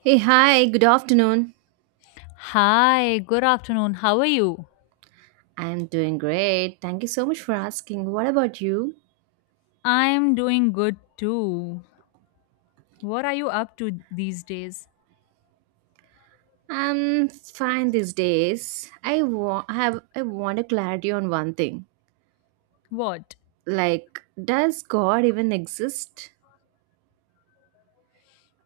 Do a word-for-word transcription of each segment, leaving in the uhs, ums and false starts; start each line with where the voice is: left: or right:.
right: Hey, hi, good afternoon.
left: Hi, good afternoon. How are you?
right: I'm doing great. Thank you so much for asking. What about you?
left: I'm doing good too. What are you up to these days?
right: I'm fine these days. I want I have I want a clarity on one thing.
left: What?
right: Like, does God even exist?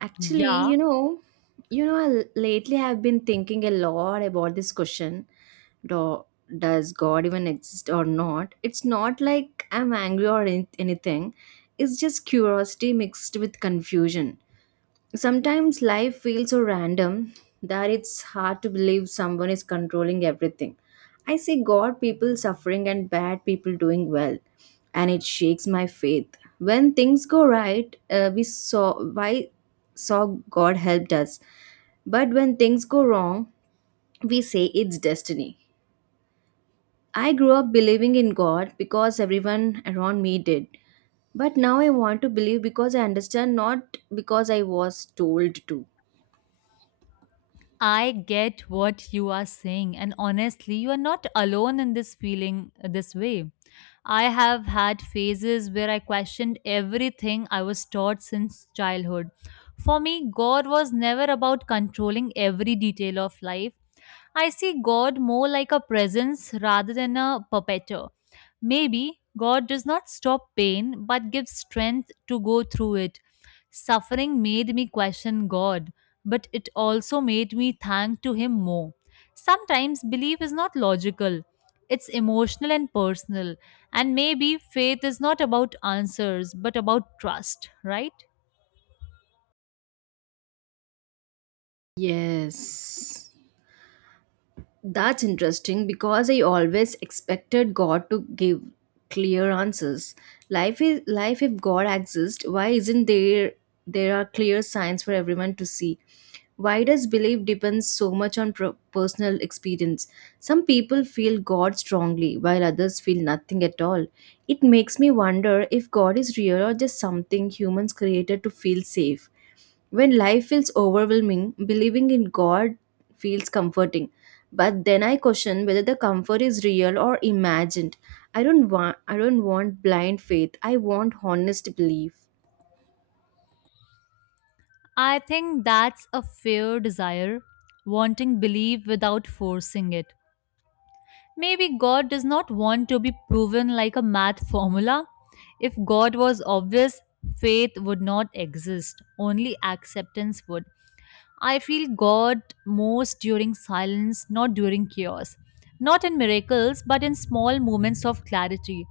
right: Actually,
left: Yeah,
right: you know, you know, I- lately I've been thinking a lot about this question. Do, does God even exist or not? It's not like I'm angry or any- anything. It's just curiosity mixed with confusion. Sometimes life feels so random that it's hard to believe someone is controlling everything. I see God people suffering and bad people doing well, and it shakes my faith. When things go right, uh, we saw why saw God helped us, but when things go wrong, we say it's destiny. I grew up believing in God because everyone around me did. But now I want to believe because I understand, not because I was told to.
left: I get what you are saying, and honestly, you are not alone in this feeling uh, this way. I have had phases where I questioned everything I was taught since childhood. For me, God was never about controlling every detail of life. I see God more like a presence rather than a perpetrator. Maybe God does not stop pain but gives strength to go through it. Suffering made me question God, but it also made me thank to him more. Sometimes belief is not logical. It's emotional and personal, and maybe faith is not about answers but about trust, right?
right: Yes. That's interesting because I always expected God to give clear answers. Life is life if God exists, why isn't there there are clear signs for everyone to see? Why does belief depends so much on pro- personal experience? Some people feel God strongly while others feel nothing at all. It makes me wonder if God is real or just something humans created to feel safe. When life feels overwhelming, believing in God feels comforting. But then I question whether the comfort is real or imagined. I don't want I don't want blind faith. I want honest belief.
left: I think that's a fair desire, wanting belief without forcing it. Maybe God does not want to be proven like a math formula. If God was obvious, faith would not exist, only acceptance would. I feel God most during silence, not during chaos. Not in miracles, but in small moments of clarity.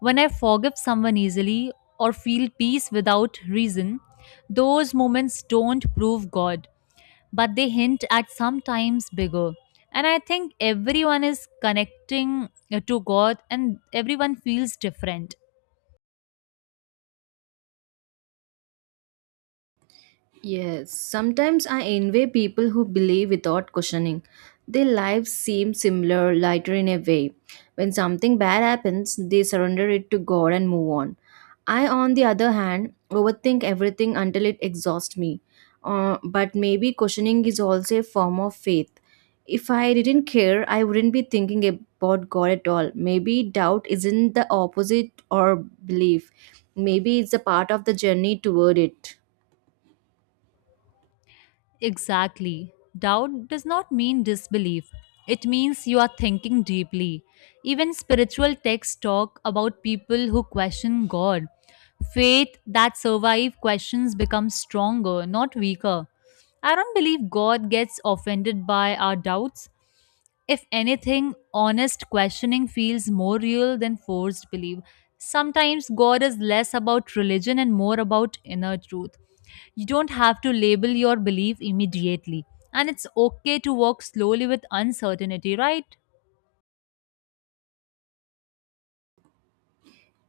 left: When I forgive someone easily or feel peace without reason, those moments don't prove God but they hint at sometimes bigger. And I think everyone is connecting uh, to God and everyone feels different.
right: Yes, sometimes I envy people who believe without questioning. Their lives seem similar, lighter in a way. When something bad happens, they surrender it to God and move on. I, on the other hand, overthink everything until it exhausts me. Uh, but maybe questioning is also a form of faith. If I didn't care, I wouldn't be thinking about God at all. Maybe doubt isn't the opposite or belief. Maybe it's a part of the journey toward it.
left: Exactly. Doubt does not mean disbelief. It means you are thinking deeply. Even spiritual texts talk about people who question God. Faith that survive questions becomes stronger, not weaker. I don't believe God gets offended by our doubts. If anything, honest questioning feels more real than forced belief. Sometimes God is less about religion and more about inner truth. You don't have to label your belief immediately. And it's okay to walk slowly with uncertainty, right?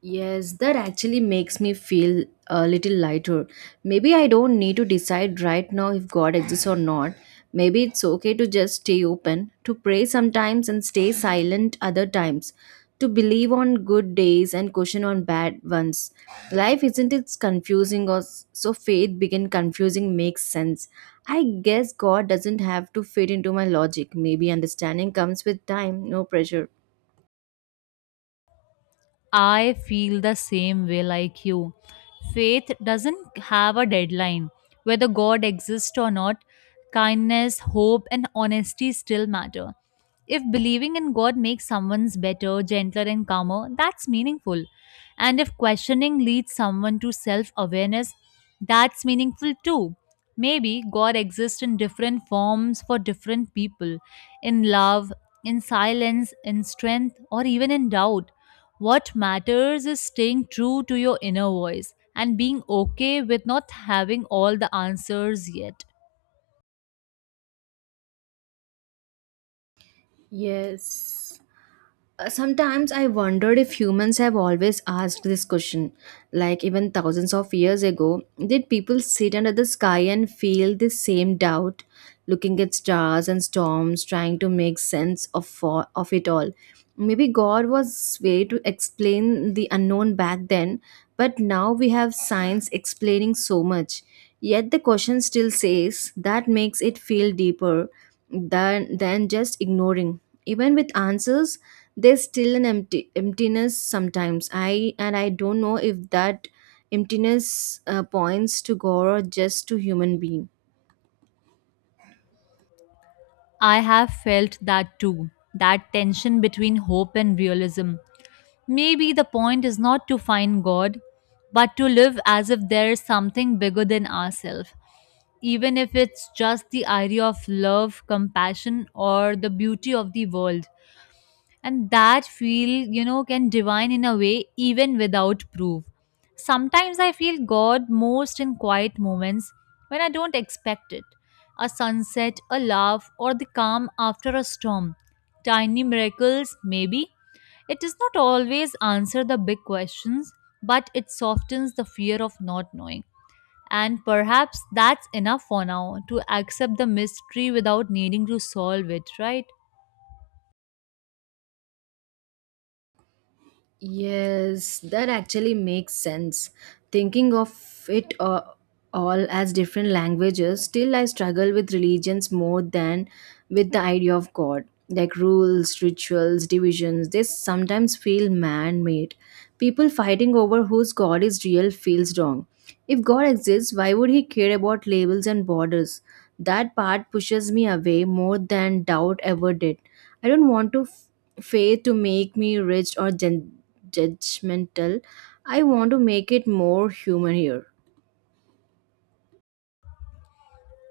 right: Yes, that actually makes me feel a little lighter. Maybe I don't need to decide right now if God exists or not. Maybe it's okay to just stay open, to pray sometimes and stay silent other times, to believe on good days and caution on bad ones. Life isn't it confusing or s- so faith begin confusing makes sense. I guess God doesn't have to fit into my logic. Maybe understanding comes with time, no pressure.
left: I feel the same way like you. Faith doesn't have a deadline. Whether God exists or not, kindness, hope, and honesty still matter. If believing in God makes someone's better, gentler, and calmer, that's meaningful. And if questioning leads someone to self awareness, that's meaningful too. Maybe God exists in different forms for different people in love, in silence, in strength, or even in doubt what matters is staying true to your inner voice and being okay with not having all the answers yet.
right: Yes. Uh, Sometimes I wondered if humans have always asked this question. Like, even thousands of years ago, did people sit under the sky and feel the same doubt, looking at stars and storms, trying to make sense of, fo- of it all? Maybe God was way to explain the unknown back then, but now we have science explaining so much. Yet the question still says that makes it feel deeper than than just ignoring, even with answers there's still an empty emptiness sometimes, I and I don't know if that emptiness uh, points to God or just to human being.
left: I have felt that too, that tension between hope and realism. Maybe the point is not to find God, but to live as if there is something bigger than ourselves, even if it's just the idea of love, compassion, or the beauty of the world. And that feel, you know, can divine in a way even without proof. Sometimes I feel God most in quiet moments when I don't expect it. A sunset, a laugh, or the calm after a storm. Tiny miracles maybe. It does not always answer the big questions, but it softens the fear of not knowing. And perhaps that's enough for now, to accept the mystery without needing to solve it, right?
right: Yes, that actually makes sense, thinking of it uh, all as different languages. Still I struggle with religions more than with the idea of God, like rules, rituals, divisions. They sometimes feel man made. People fighting over whose God is real feels wrong. If God exists, why would He care about labels and borders? That part pushes me away more than doubt ever did. I don't want to f- faith to make me rich or gen- judgmental. I want to make it more human here.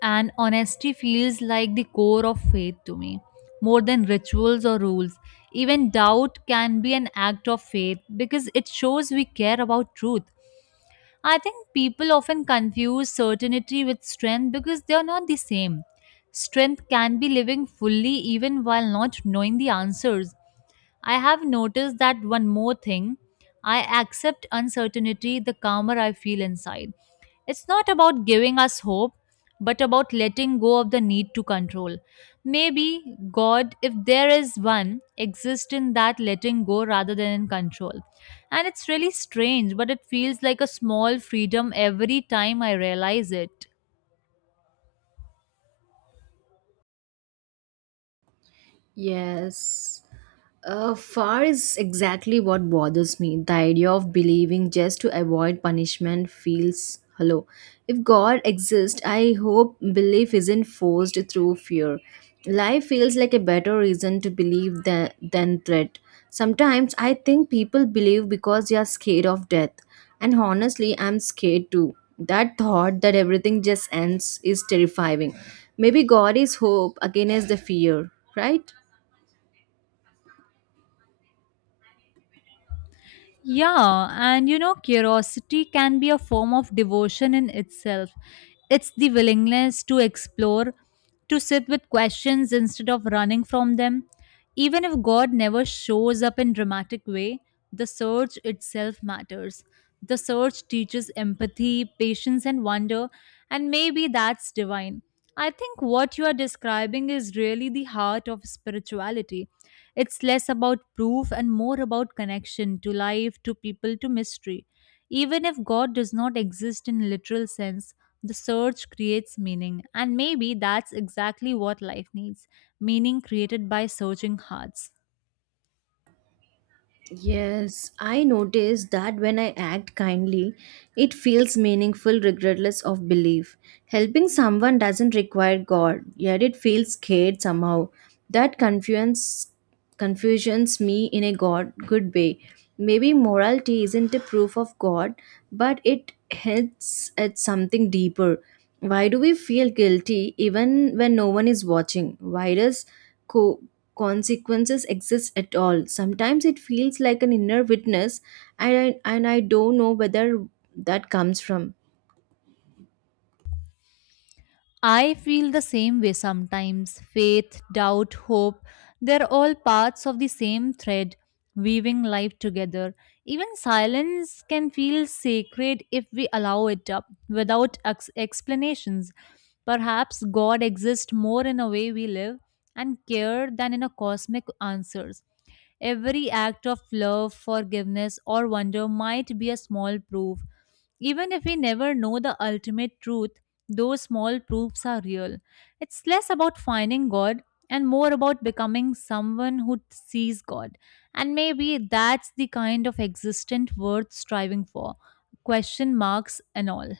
left: And honesty feels like the core of faith to me, more than rituals or rules. Even doubt can be an act of faith because it shows we care about truth. I think people often confuse certainty with strength because they are not the same. Strength can be living fully even while not knowing the answers. I have noticed that one more thing: I accept uncertainty the calmer I feel inside. It's not about giving us hope, but about letting go of the need to control. Maybe God, if there is one, exists in that letting go rather than in control. And it's really strange, but it feels like a small freedom every time I realize it.
right: Yes. Uh, far is exactly what bothers me. The idea of believing just to avoid punishment feels hollow. If God exists, I hope belief isn't forced through fear. Life feels like a better reason to believe than, than threat. Sometimes I think people believe because they are scared of death. And honestly, I'm scared too. That thought that everything just ends is terrifying. Maybe God is hope against the fear, right?
left: Yeah, and you know, curiosity can be a form of devotion in itself. It's the willingness to explore, to sit with questions instead of running from them. Even if God never shows up in dramatic way, the search itself matters. The search teaches empathy, patience and wonder, and maybe that's divine. I think what you are describing is really the heart of spirituality. It's less about proof and more about connection to life, to people, to mystery. Even if God does not exist in literal sense, the search creates meaning, and maybe that's exactly what life needs: meaning created by searching hearts.
right: Yes, I notice that when I act kindly, it feels meaningful regardless of belief. Helping someone doesn't require God, yet it feels scared somehow. That confusions confusions me in a God good way. Maybe morality isn't a proof of God, but it hints at something deeper. Why do we feel guilty even when no one is watching? Why does co- consequences exist at all? Sometimes it feels like an inner witness, and I, and I don't know whether that comes from.
left: I feel the same way sometimes. Faith, doubt, hope, they're all parts of the same thread, weaving life together. Even silence can feel sacred if we allow it up, without ex- explanations. Perhaps God exists more in a way we live and care than in a cosmic answers. Every act of love, forgiveness, or wonder might be a small proof. Even if we never know the ultimate truth, those small proofs are real. It's less about finding God and more about becoming someone who sees God. And maybe that's the kind of existent worth striving for. Question marks and all.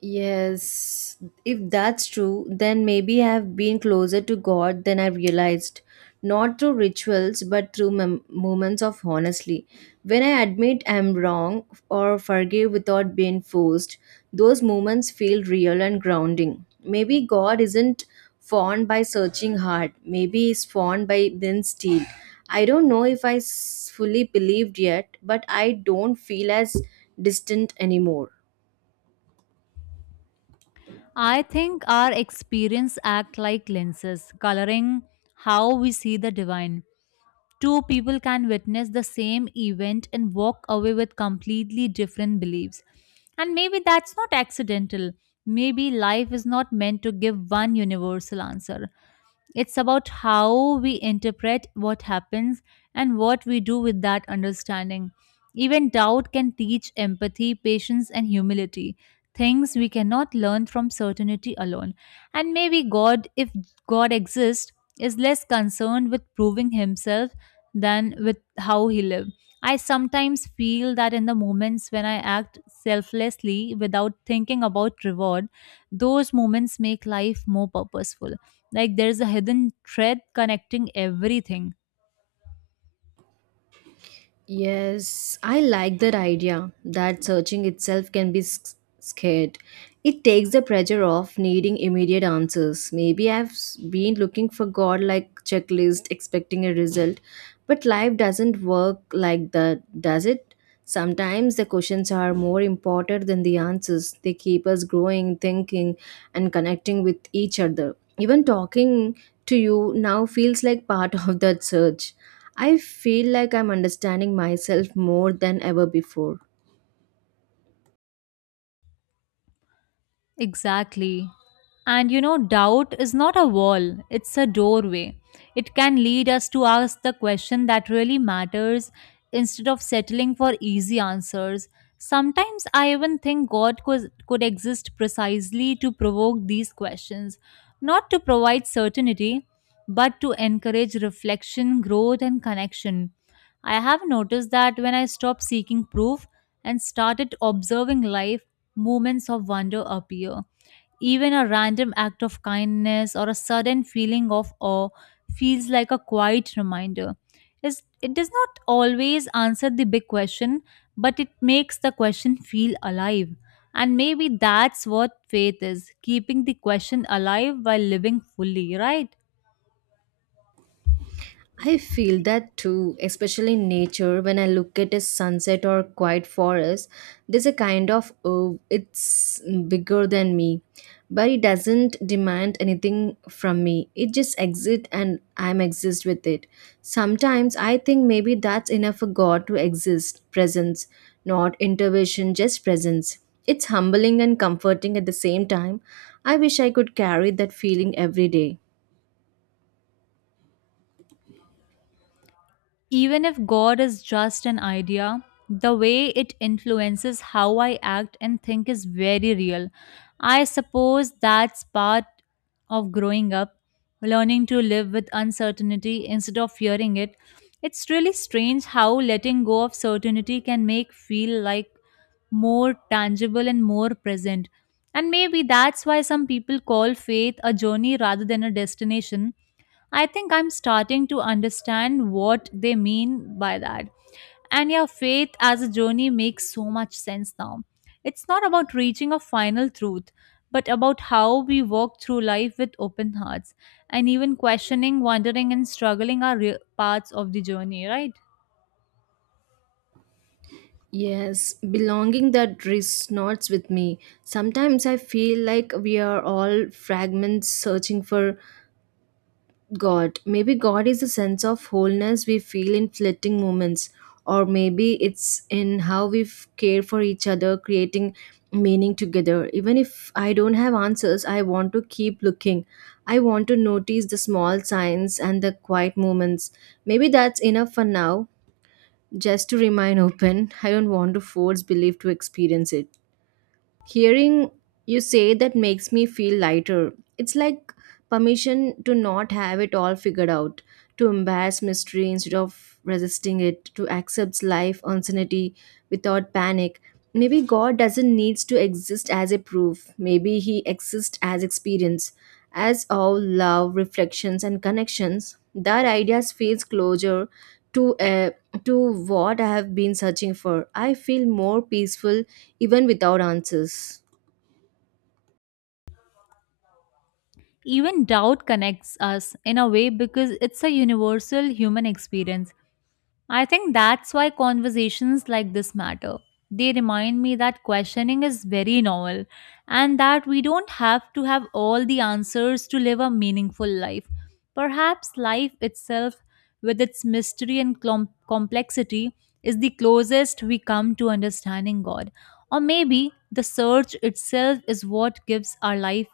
right: Yes, if that's true, then maybe I've been closer to God than I realized. Not through rituals, but through mem- moments of honestly. When I admit I'm wrong or forgive without being forced, those moments feel real and grounding. Maybe God isn't fond by searching hard. Maybe he's fond by then still. I don't know if I s- fully believed yet, but I don't feel as distant anymore.
left: I think our experience act like lenses, coloring how we see the divine. Two people can witness the same event and walk away with completely different beliefs. And maybe that's not accidental. Maybe life is not meant to give one universal answer. It's about how we interpret what happens and what we do with that understanding. Even doubt can teach empathy, patience, and humility, things we cannot learn from certainty alone. And maybe God, if God exists, is less concerned with proving himself than with how he lived. I sometimes feel that in the moments when I act selflessly without thinking about reward, those moments make life more purposeful. Like there's a hidden thread connecting everything.
right: Yes, I like that idea that searching itself can be s- scared. It takes the pressure off needing immediate answers. Maybe I've s- been looking for God like checklist, expecting a result, but life doesn't work like that, does it? Sometimes the questions are more important than the answers. They keep us growing, thinking, and connecting with each other. Even talking to you now feels like part of that search. I feel like I'm understanding myself more than ever before.
left: Exactly. And you know, doubt is not a wall, it's a doorway. It can lead us to ask the question that really matters instead of settling for easy answers. Sometimes I even think God could, could exist precisely to provoke these questions, not to provide certainty, but to encourage reflection, growth, and connection. I have noticed that when I stopped seeking proof and started observing life, moments of wonder appear. Even a random act of kindness or a sudden feeling of awe feels like a quiet reminder. It's- It does not always answer the big question, but it makes the question feel alive. And maybe that's what faith is, keeping the question alive while living fully, right?
right: I feel that too, especially in nature. When I look at a sunset or quiet forest, there's a kind of oh, it's bigger than me, but it doesn't demand anything from me. It just exists, and I'm exist with it. Sometimes I think maybe that's enough for God to exist, presence, not intervention, just presence. It's humbling and comforting at the same time. I wish I could carry that feeling every day.
left: Even if God is just an idea, the way it influences how I act and think is very real. I suppose that's part of growing up, learning to live with uncertainty instead of fearing it. It's really strange how letting go of certainty can make feel like more tangible and more present. And maybe that's why some people call faith a journey rather than a destination. I think I'm starting to understand what they mean by that. And yeah, faith as a journey makes so much sense now. It's not about reaching a final truth, but about how we walk through life with open hearts. And even questioning, wondering, and struggling are real parts of the journey, right?
right: Yes, belonging that resonates with me. Sometimes I feel like we are all fragments searching for God. Maybe God is a sense of wholeness we feel in flitting moments, or maybe it's in how we f- care for each other, creating meaning together. Even if I don't have answers, I want to keep looking. I want to notice the small signs and the quiet moments. Maybe that's enough for now, just to remain open. I don't want to force belief to experience it. Hearing you say that makes me feel lighter. It's like permission to not have it all figured out, to embrace mystery instead of resisting it, to accept life uncertainty without panic. Maybe God doesn't need to exist as a proof. Maybe He exists as experience, as all love, reflections, and connections. That idea feels closer to uh, to what I have been searching for. I feel more peaceful even without answers.
left: Even doubt connects us in a way because it's a universal human experience. I think that's why conversations like this matter. They remind me that questioning is very normal and that we don't have to have all the answers to live a meaningful life. Perhaps life itself, with its mystery and clom- complexity, is the closest we come to understanding God. Or maybe the search itself is what gives our life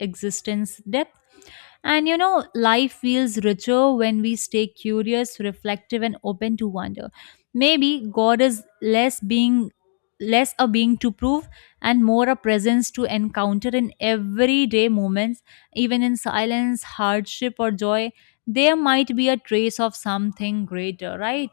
left: existence depth. And you know, life feels richer when we stay curious, reflective, and open to wonder. Maybe God is less being less a being to prove and more a presence to encounter in everyday moments, even in silence, hardship, or joy. There might be a trace of something greater, right?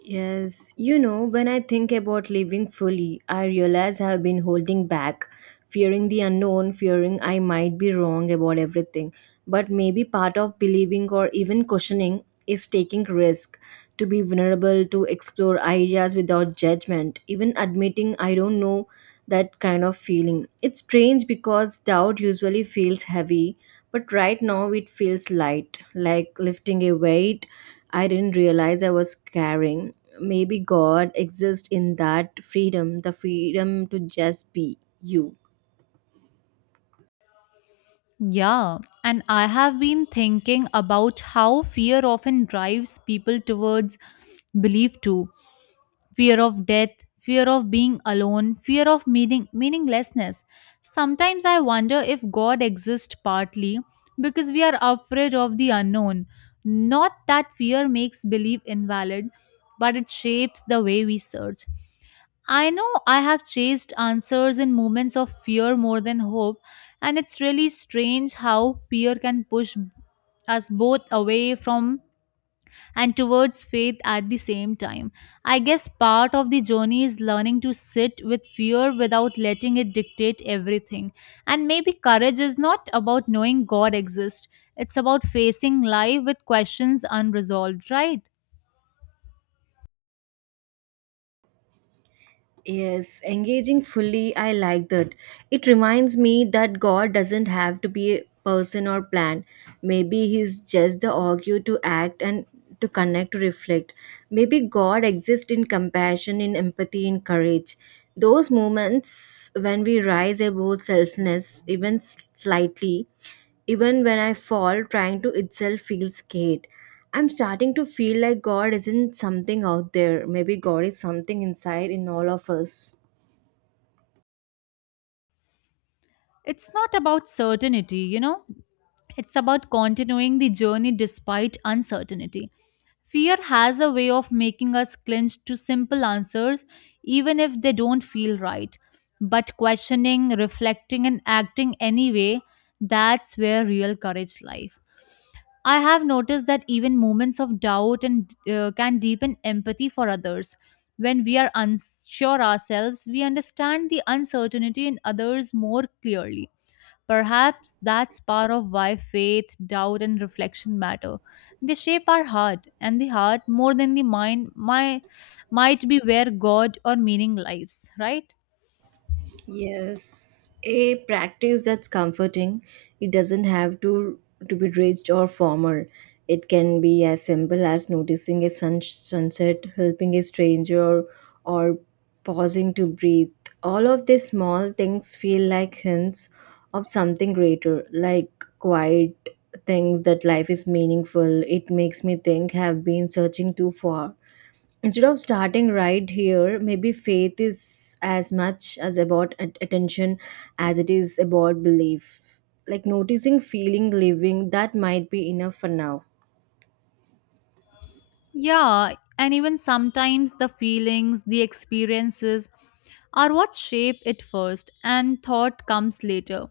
right: Yes, you know, when I think about living fully, I realize I have been holding back, fearing the unknown, fearing I might be wrong about everything. But maybe part of believing or even questioning is taking risk, to be vulnerable, to explore ideas without judgment, even admitting I don't know that kind of feeling. It's strange because doubt usually feels heavy, but right now it feels light, like lifting a weight I didn't realize I was carrying. Maybe God exists in that freedom, the freedom to just be you.
left: Yeah, and I have been thinking about how fear often drives people towards belief too: fear of death, fear of being alone, fear of meaning, meaninglessness. Sometimes I wonder if God exists partly because we are afraid of the unknown. Not that fear makes belief invalid, but it shapes the way we search. I know I have chased answers in moments of fear more than hope, and it's really strange how fear can push us both away from and towards faith at the same time. I guess part of the journey is learning to sit with fear without letting it dictate everything. And maybe courage is not about knowing God exists, it's about facing life with questions unresolved, right?
right: Yes, engaging fully, I like that. It reminds me that God doesn't have to be a person or plan. Maybe He's just the augur to act and to connect, to reflect. Maybe God exists in compassion, in empathy, in courage. Those moments when we rise above selfness, even s- slightly, even when I fall, trying to itself feel scared. I'm starting to feel like God isn't something out there. Maybe God is something inside in all of us.
left: It's not about certainty, you know? It's about continuing the journey despite uncertainty. Fear has a way of making us clinch to simple answers, even if they don't feel right. But questioning, reflecting, and acting anyway, that's where real courage lies. I have noticed that even moments of doubt and uh, can deepen empathy for others. When we are unsure ourselves, we understand the uncertainty in others more clearly. Perhaps that's part of why faith, doubt, and reflection matter. They shape our heart, and the heart, more than the mind, might, might be where God or meaning lives, right?
right: Yes, a practice that's comforting. It doesn't have to to be rigid or formal. It can be as simple as noticing a sun, sunset, helping a stranger, or pausing to breathe. All of these small things feel like hints of something greater, like quiet things that life is meaningful. It makes me think have been searching too far instead of starting right here. Maybe faith is as much as about at- attention as it is about belief, like noticing, feeling, living. That might be enough for now.
left: Yeah, and even sometimes the feelings, the experiences are what shape it first, and thought comes later.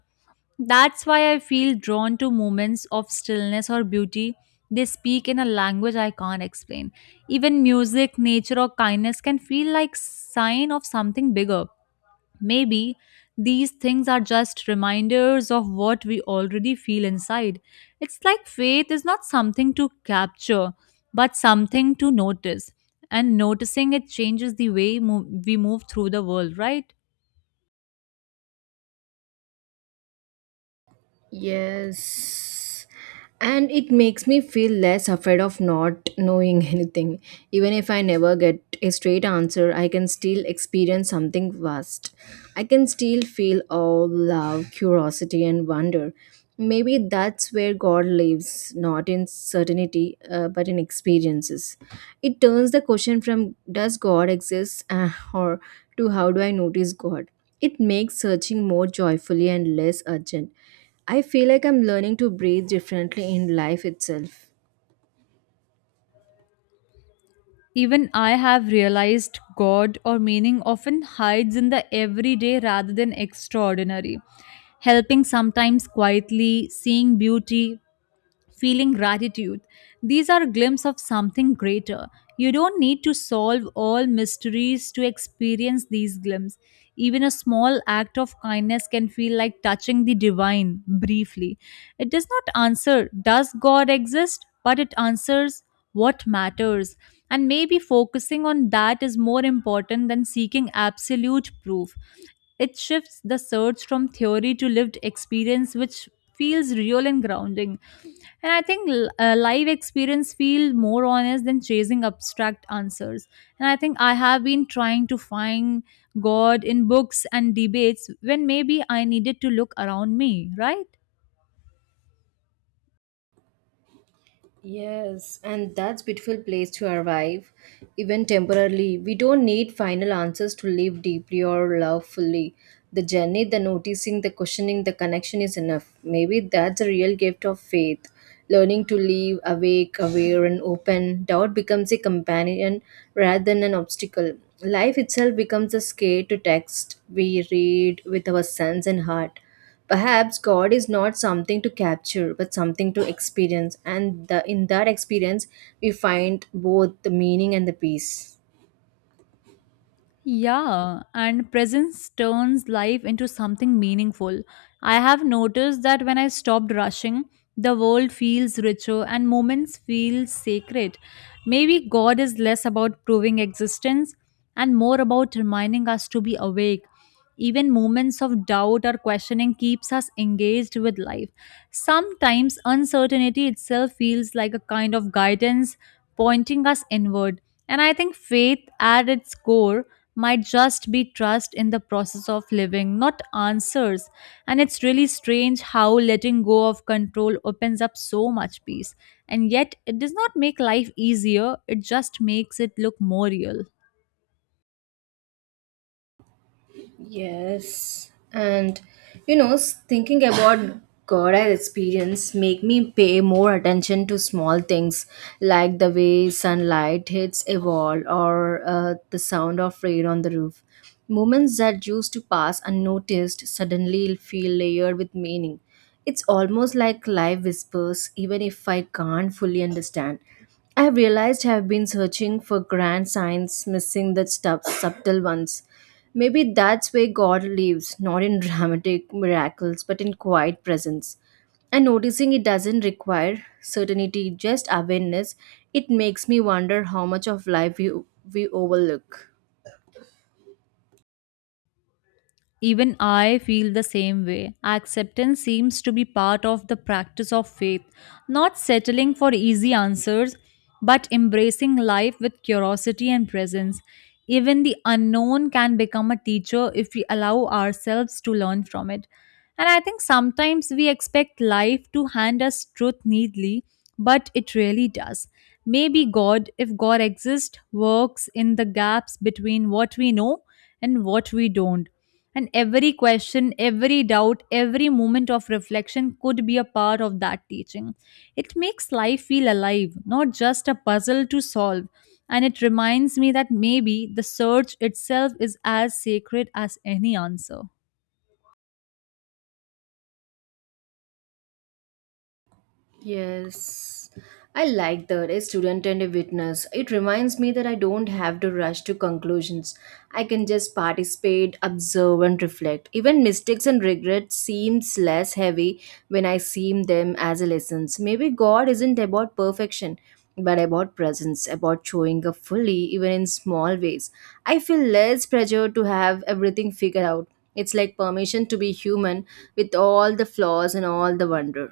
left: That's why I feel drawn to moments of stillness or beauty. They speak in a language I can't explain. Even music, nature, or kindness can feel like sign of something bigger. Maybe these things are just reminders of what we already feel inside. It's like faith is not something to capture, but something to notice. And noticing it changes the way mo- we move through the world, right?
right: Yes. And it makes me feel less afraid of not knowing anything. Even if I never get a straight answer, I can still experience something vast. I can still feel all love, curiosity, and wonder. Maybe that's where God lives, not in certainty, uh, but in experiences. It turns the question from does God exist uh, or to how do I notice God? It makes searching more joyfully and less urgent. I feel like I'm learning to breathe differently in life itself.
left: Even I have realized God or meaning often hides in the everyday rather than extraordinary. Helping sometimes quietly, seeing beauty feeling gratitude. These are glimpses of something greater. You don't need to solve all mysteries to experience these glimpses. Even a small act of kindness can feel like touching the divine briefly. It does not answer, does God exist? But it answers what matters. And maybe focusing on that is more important than seeking absolute proof. It shifts the search from theory to lived experience, which feels real and grounding. And I think l- uh, live experience feel more honest than chasing abstract answers. And I think I have been trying to find God in books and debates when maybe I needed to look around me, right?
right: Yes, and that's beautiful place to arrive, even temporarily. We don't need final answers to live deeply or love fully. The journey, the noticing, the questioning, the connection is enough. Maybe that's a real gift of faith. Learning to live awake, aware, and open. Doubt becomes a companion rather than an obstacle. Life itself becomes a scare to text we read with our sense and heart. Perhaps God is not something to capture, but something to experience, and the, in that experience, we find both the meaning and the peace.
left: Yeah, and presence turns life into something meaningful. I have noticed that when I stopped rushing, the world feels richer and moments feel sacred. Maybe God is less about proving existence and more about reminding us to be awake. Even moments of doubt or questioning keeps us engaged with life. Sometimes uncertainty itself feels like a kind of guidance pointing us inward. And I think faith at its core might just be trust in the process of living, not answers. And it's really strange how letting go of control opens up so much peace. And yet, it does not make life easier, it just makes it look more real.
right: Yes, and you know, s- thinking about God as experience make me pay more attention to small things like the way sunlight hits a wall or uh, the sound of rain on the roof. Moments that used to pass unnoticed suddenly feel layered with meaning. It's almost like life whispers, even if I can't fully understand. I've realized I've been searching for grand signs, missing the stuff, subtle ones. Maybe that's where God lives, not in dramatic miracles, but in quiet presence. And noticing it doesn't require certainty, just awareness. It makes me wonder how much of life we, we overlook.
left: Even I feel the same way. Acceptance seems to be part of the practice of faith, not settling for easy answers, but embracing life with curiosity and presence. Even the unknown can become a teacher if we allow ourselves to learn from it. And I think sometimes we expect life to hand us truth neatly, but it really does. Maybe God, if God exists, works in the gaps between what we know and what we don't, and every question, every doubt, every moment of reflection could be a part of that teaching. It makes life feel alive, not just a puzzle to solve. And it reminds me that maybe the search itself is as sacred as any answer.
right: Yes, I like that. A student and a witness. It reminds me that I don't have to rush to conclusions. I can just participate, observe, and reflect. Even mistakes and regrets seems less heavy when I see them as a lessons. Maybe God isn't about perfection, but about presence, about showing up fully, even in small ways. I feel less pressure to have everything figured out. It's like permission to be human with all the flaws and all the wonder.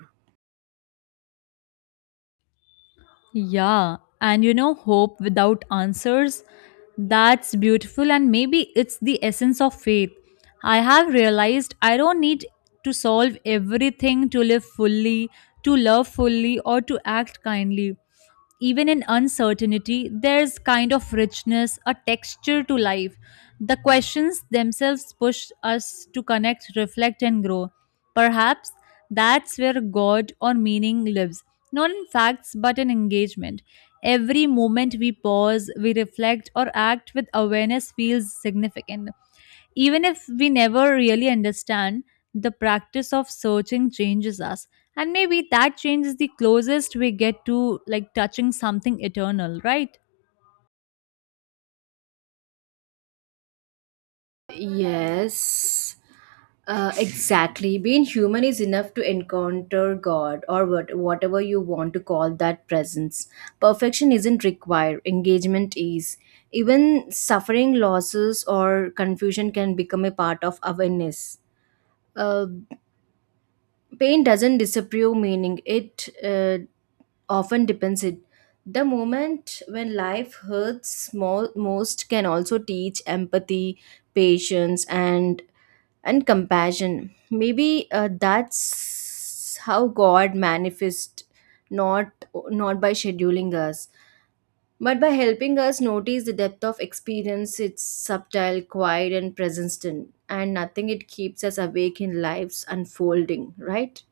left: Yeah, and you know, hope without answers, that's beautiful, and maybe it's the essence of faith. I have realized I don't need to solve everything to live fully, to love fully, or to act kindly. Even in uncertainty, there's kind of richness, a texture to life. The questions themselves push us to connect, reflect, and grow. Perhaps that's where God or meaning lives, not in facts but in engagement. Every moment we pause, we reflect, or act with awareness feels significant. Even if we never really understand, the practice of searching changes us. And maybe that change is the closest we get to like touching something eternal, right?
right: Yes, uh, exactly. Being human is enough to encounter God or what, whatever you want to call that presence. Perfection isn't required, engagement is. Even suffering, losses, or confusion can become a part of awareness. Uh, pain doesn't disappear meaning, it uh, often depends it. The moment when life hurts mo- most can also teach empathy, patience, and and compassion. Maybe uh, that's how God manifests, not not by scheduling us, but by helping us notice the depth of experience. It's subtle, quiet, and present, in, and nothing it keeps us awake in life's unfolding. Right?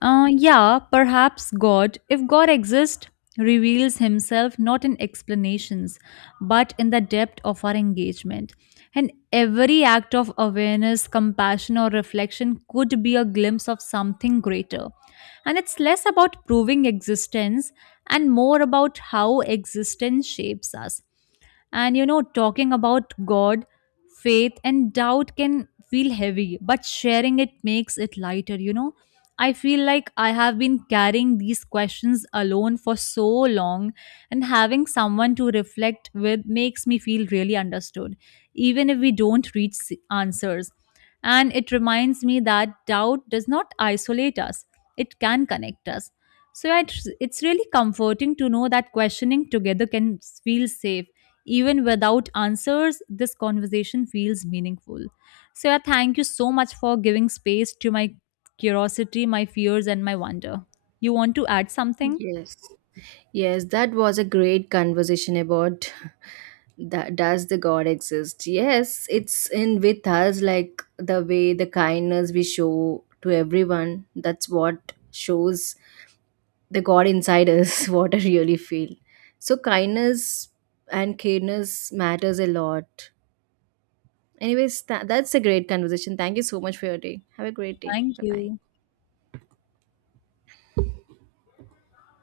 left: Uh, yeah, perhaps God, if God exists, reveals himself not in explanations, but in the depth of our engagement. And every act of awareness, compassion, or reflection could be a glimpse of something greater. And it's less about proving existence and more about how existence shapes us. And you know, talking about God, faith, and doubt can feel heavy, but sharing it makes it lighter, you know. I feel like I have been carrying these questions alone for so long, and having someone to reflect with makes me feel really understood, even if we don't reach s- answers. And it reminds me that doubt does not isolate us, it can connect us. So it- it's really comforting to know that questioning together can feel safe. Even without answers, this conversation feels meaningful. So, yeah, thank you so much for giving space to my curiosity, my fears, and my wonder. You want to add something?
right: Yes. Yes, that was a great conversation about that does the God exist. Yes, it's in with us, like the way the kindness we show to everyone, that's what shows the God inside us what I really feel. So kindness and careness matters a lot. Anyways, tha- that's a great conversation. Thank you so much for your day. Have a great day.
left: Thank
right: Bye bye.
left: you.